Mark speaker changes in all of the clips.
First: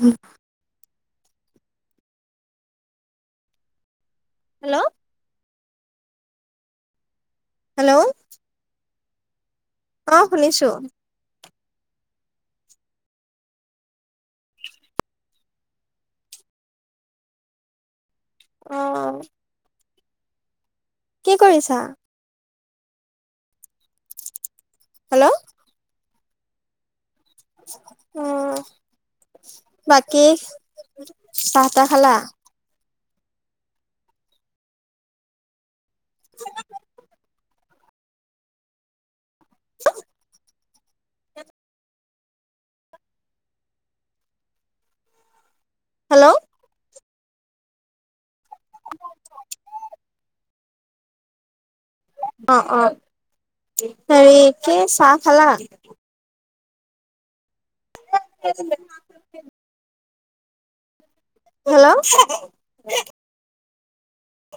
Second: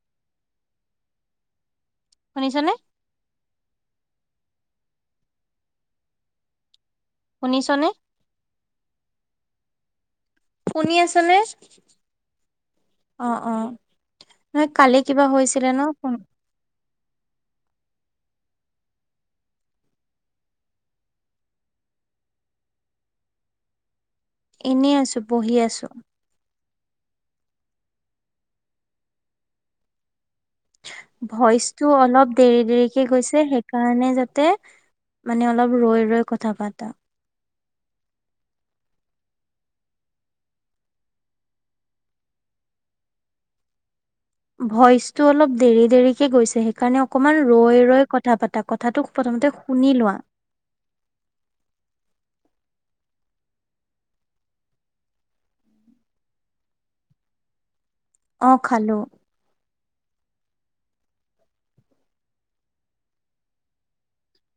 Speaker 1: উম।
Speaker 2: শুনিছনে?
Speaker 1: হেল্ল',
Speaker 2: শুনিছনে?
Speaker 1: অ শুনিছো।
Speaker 2: শুনি আছনে? অ অ নহয় কালি কিবা হৈছিলে ন ফোন।
Speaker 1: অ। কি কৰিছা?
Speaker 2: এনে আছো
Speaker 1: হেল্ল'
Speaker 2: বহি আছো।
Speaker 1: উম বাকী চাহ তাহ
Speaker 2: ভইচতটো
Speaker 1: খালা
Speaker 2: অলপ দেৰি দেৰি শিকে গৈছে সেইকাৰণে যাতে মানে অলপ ৰৈ ৰৈ কথা পাতা।
Speaker 1: [unintelligible]
Speaker 2: ভইচটো অলপ দেৰি দেৰিকে
Speaker 1: হেল্ল'
Speaker 2: গৈছে সেইকাৰণে অকমান ৰৈ ৰৈ কথা পাতা কথাটো প্ৰথমতে শুনি লোৱা।
Speaker 1: অ অ হেৰি কি চাহ খালা?
Speaker 2: অ খালো।
Speaker 1: হেল্ল'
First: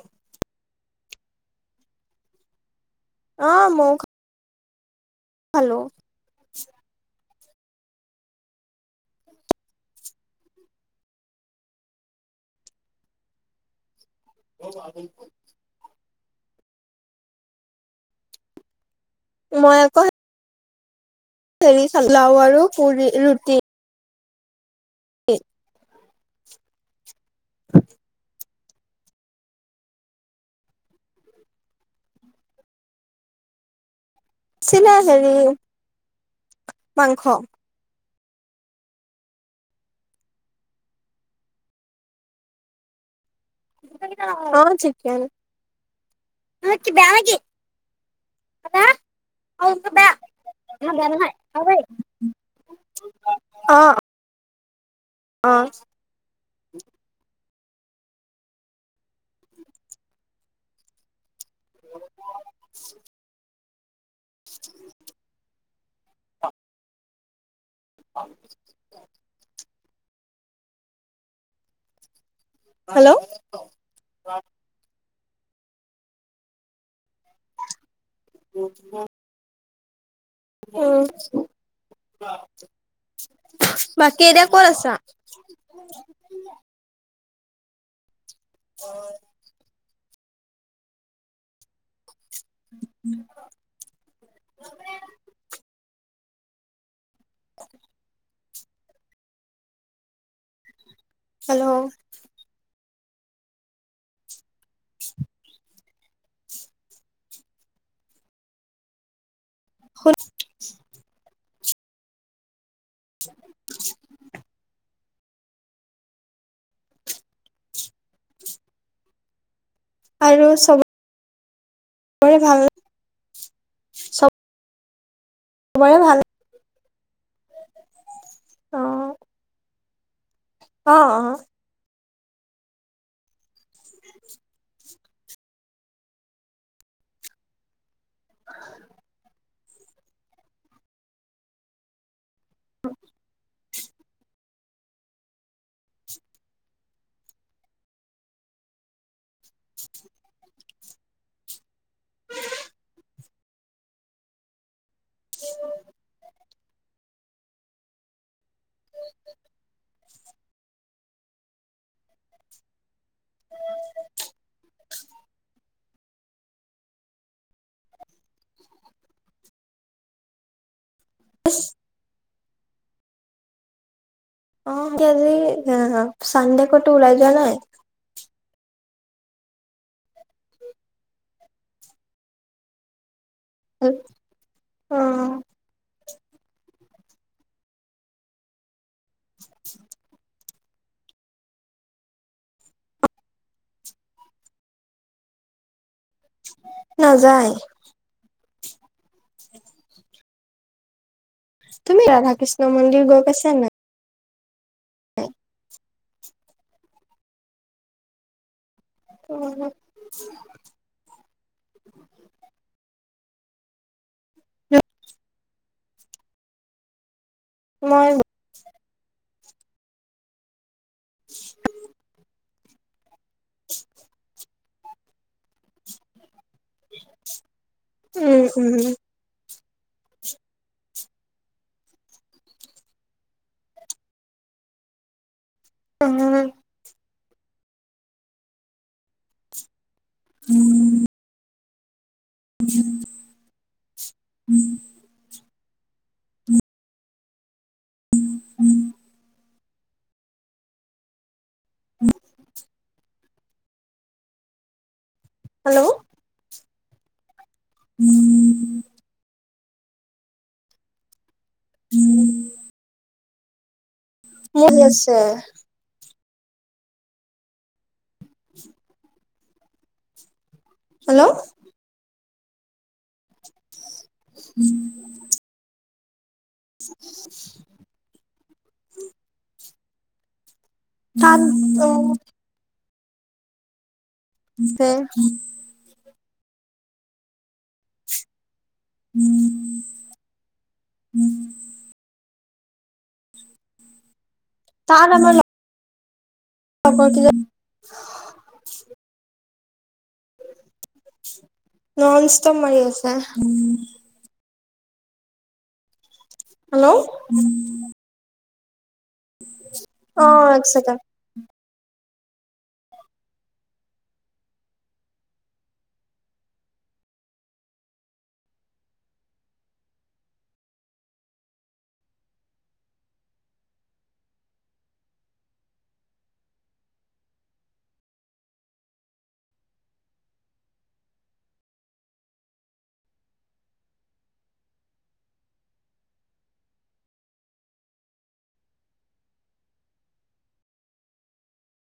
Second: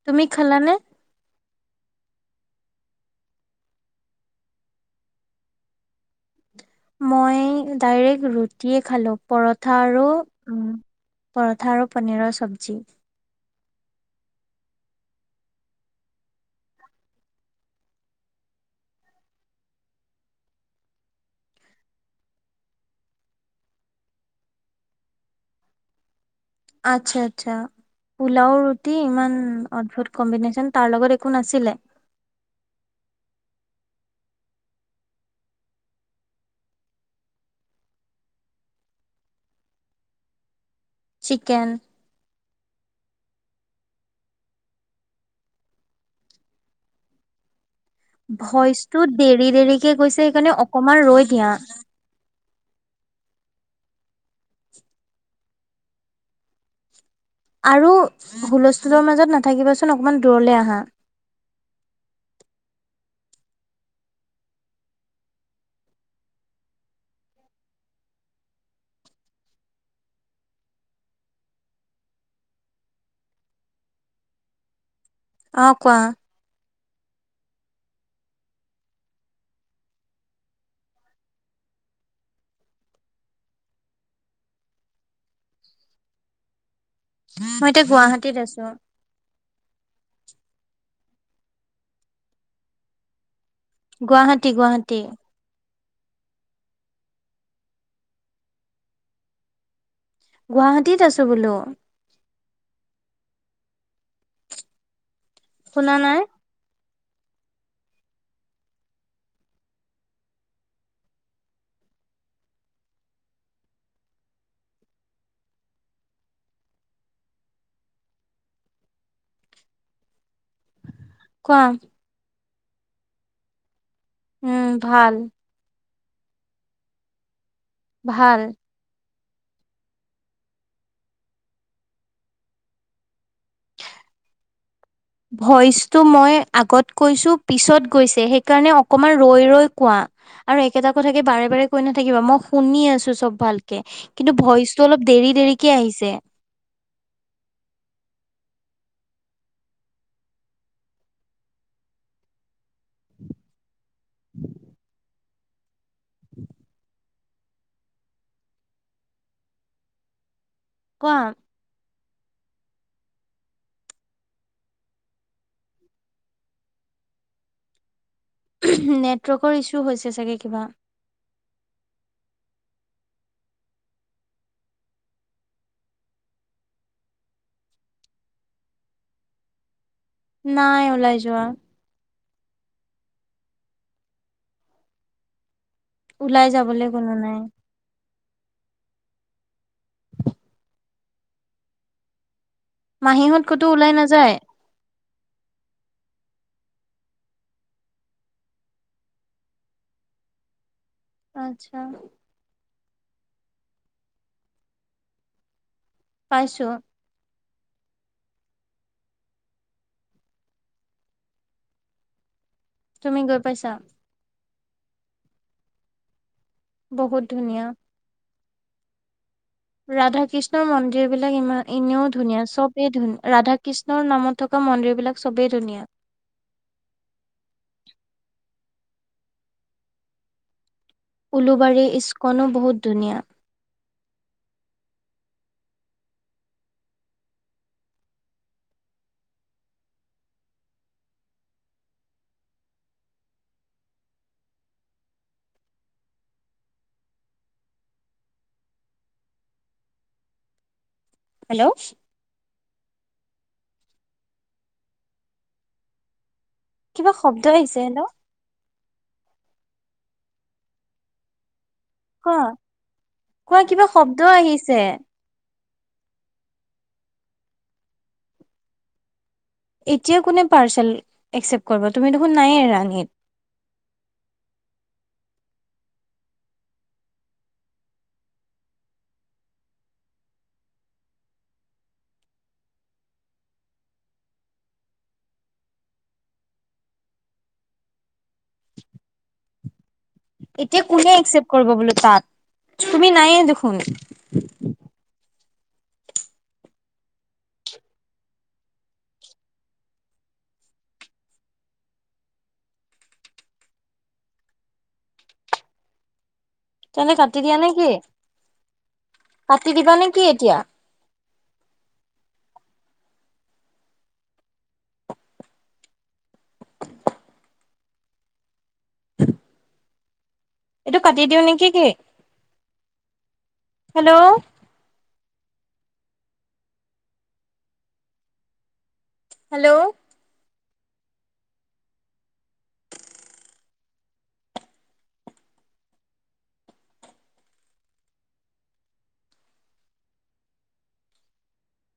Speaker 2: তুমি খালা নে?
Speaker 1: অ ময়ো খালো।
Speaker 2: মই ডাইৰেক্ট ৰুটিয়ে খালোঁ পৰঠা আৰু পৰঠা আৰু পনীৰৰ চব্জি
Speaker 1: [unintelligible] মই আকৌ সৰি খালো লাও আৰু পুৰি, ৰুটি টি
Speaker 2: আচ্ছা আচ্ছা পুলাও ৰু টি ইমান অদ্ভুত কম্বিনেচন তাৰ লগত একো নাছিলে?
Speaker 1: আছিলে হেৰি মাংস
Speaker 2: চিকেন
Speaker 1: অ চিকেন।
Speaker 2: ভইচটো দেৰি দেৰিকে গৈছে সেইকাৰণে অকমান ৰৈ দিয়া।
Speaker 1: অ আহ
Speaker 2: আৰু হুলস্থুলৰ মাজত নাথাকিবাচোন অকণমান দূৰলৈ আহা।
Speaker 1: [unintelligible] [unintelligible] [unintelligible] হেল্ল'
Speaker 2: অ কোৱা
Speaker 1: [unintelligible] আহ বাকী এতিয়া কত আছা?
Speaker 2: মই এতিয়া গুৱাহাটী টিত আছো।
Speaker 1: [inaudible] [unintelligible]
Speaker 2: গুৱাহাটী গুৱাহাটী
Speaker 1: [inaudible]
Speaker 2: গুৱাহাটী টিত আছো বোলো।
Speaker 1: হেল্ল'
Speaker 2: শুনা নাই
Speaker 1: সুত [inaudible] আৰু চব
Speaker 2: কোৱা
Speaker 1: ভাল
Speaker 2: উম ভাল
Speaker 1: সবৰে ভাল
Speaker 2: ভাল
Speaker 1: অঁ অঁ
Speaker 2: ভইচটো মই আগত কৈছো পিছত গৈছে সেইকাৰণে অকণমান ৰৈ ৰৈ কোৱা আৰু একেটা কথাকে বাৰে বাৰে কৈ নাথাকিবা মই শুনি আছো চব ভালকে কিন্তু ভইচটো অলপ দেৰি দেৰিকে আহিছে।
Speaker 1: [unintelligible]
Speaker 2: কোৱা নেটৱৰ্কৰ ইছু হৈছে চাগে কিবা।
Speaker 1: [inaudible] অ, এয়া আজি চানডে কতো ওলাই যোৱা নাই
Speaker 2: নাই ওলাই যোৱা
Speaker 1: অঁ
Speaker 2: ওলাই যাবলৈ কোনো নাই মাহীহঁতৰ ক'তো ওলাই নাযায়
Speaker 1: নাযায়।
Speaker 2: আচ্ছা
Speaker 1: তুমি ৰাধাকৃষ্ণ মন্দিৰ গৈ পাইছা নাই [inaudible]
Speaker 2: পাইছোঁ।
Speaker 1: উম
Speaker 2: তুমি গৈ পাইছা
Speaker 1: [unintelligible]
Speaker 2: বহুত ধুনীয়া
Speaker 1: মই
Speaker 2: ৰাধাকৃষ্ণৰ মন্দিৰ এইবিলাক ইমান এনেও ধুনীয়া চব [unintelligible] ৰাধাকৃষ্ণৰ নামত থকা মন্দিৰবিলাক চবেই ধুনীয়া
Speaker 1: উম উম
Speaker 2: উলোবাৰীৰ স্কনো বহুত ধুনীয়া
Speaker 1: উম [unintelligible] উম উম উম
Speaker 2: হেল্ল'
Speaker 1: হেল্ল'
Speaker 2: কিবা শব্দ ত আহছে হেল্ল ক কোৱা কিবা শব্দ আহিছে
Speaker 1: মোৰ আছে [inaudible]
Speaker 2: এতিয়া কোনে পাৰ্চেল
Speaker 1: হেল্ল'
Speaker 2: একচেপ কৰিব তুমি নায় ৰাঙীত
Speaker 1: উম [inaudible] তাত অঁ ছে উম
Speaker 2: এতিয়া কোনে একচেপ্ট কৰিব বোলো তাত তুমি নাই দেখোন
Speaker 1: ত কি য নন ইছটোপ মি আছে হেল্ল'
Speaker 2: তেনে কাটি দিয়া নে কি পাতি দিবা নেকি
Speaker 1: অ
Speaker 2: এতিয়া
Speaker 1: এক ছেকেণ্ড
Speaker 2: [inaudible] এইটো কাটি দিওঁ নেকি কি হেল্ল' হেল্ল'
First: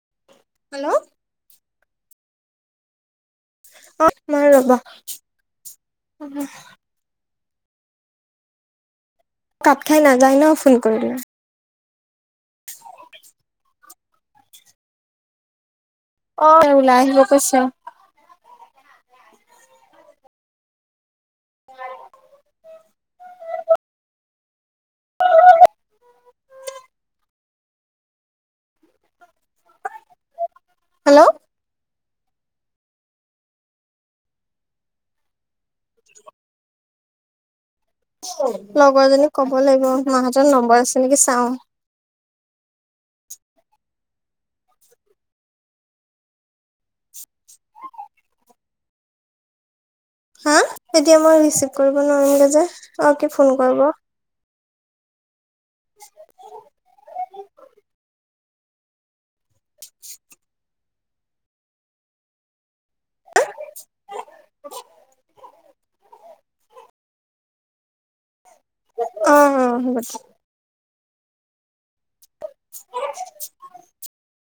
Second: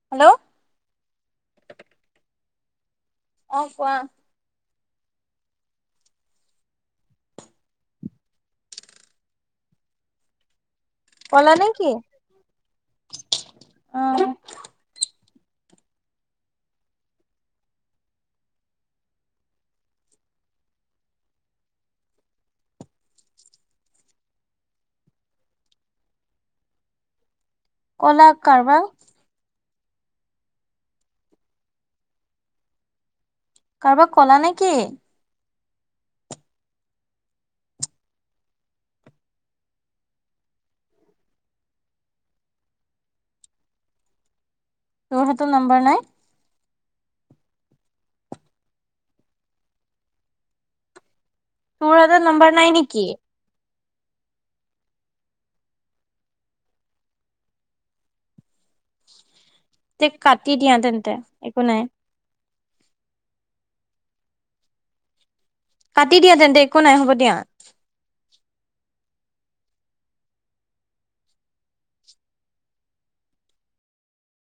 Speaker 2: হেল্ল'
Speaker 1: হেল্ল'
Speaker 2: অঁ কোৱা
Speaker 1: উম কাট খাই নাযায় ন ফোন কৰিম
Speaker 2: কলা নেকি
Speaker 1: [inaudible]
Speaker 2: অঁ
Speaker 1: অঁ ওলাই আহিব কৈছে।
Speaker 2: কলা কাৰবাৰ
Speaker 1: হেল্ল'
Speaker 2: কাৰোবাৰ কলা নেকি?
Speaker 1: [inaudible] লগৰ জনীক কব লাগিব মাহতৰ নম্বৰ আছে নেকি চাওঁ।
Speaker 2: তোৰহাটৰ নাম্বাৰ নাই।
Speaker 1: [inaudible] হা এতিয়া মই ৰিচিভ
Speaker 2: তোৰ
Speaker 1: কৰিব
Speaker 2: হাতত নম্বৰ
Speaker 1: নোৱাৰিমগে যে
Speaker 2: নাই নেকি
Speaker 1: আৰু কি ফোন কৰিব। [inaudible]
Speaker 2: তে কাটি দিয়া তেন্তে তে একো নাই।
Speaker 1: [inaudible]
Speaker 2: কাটি দিয়া তেন্তে একো নাই হ'ব দিয়া।
Speaker 1: অ', হ'ব দি [inaudible]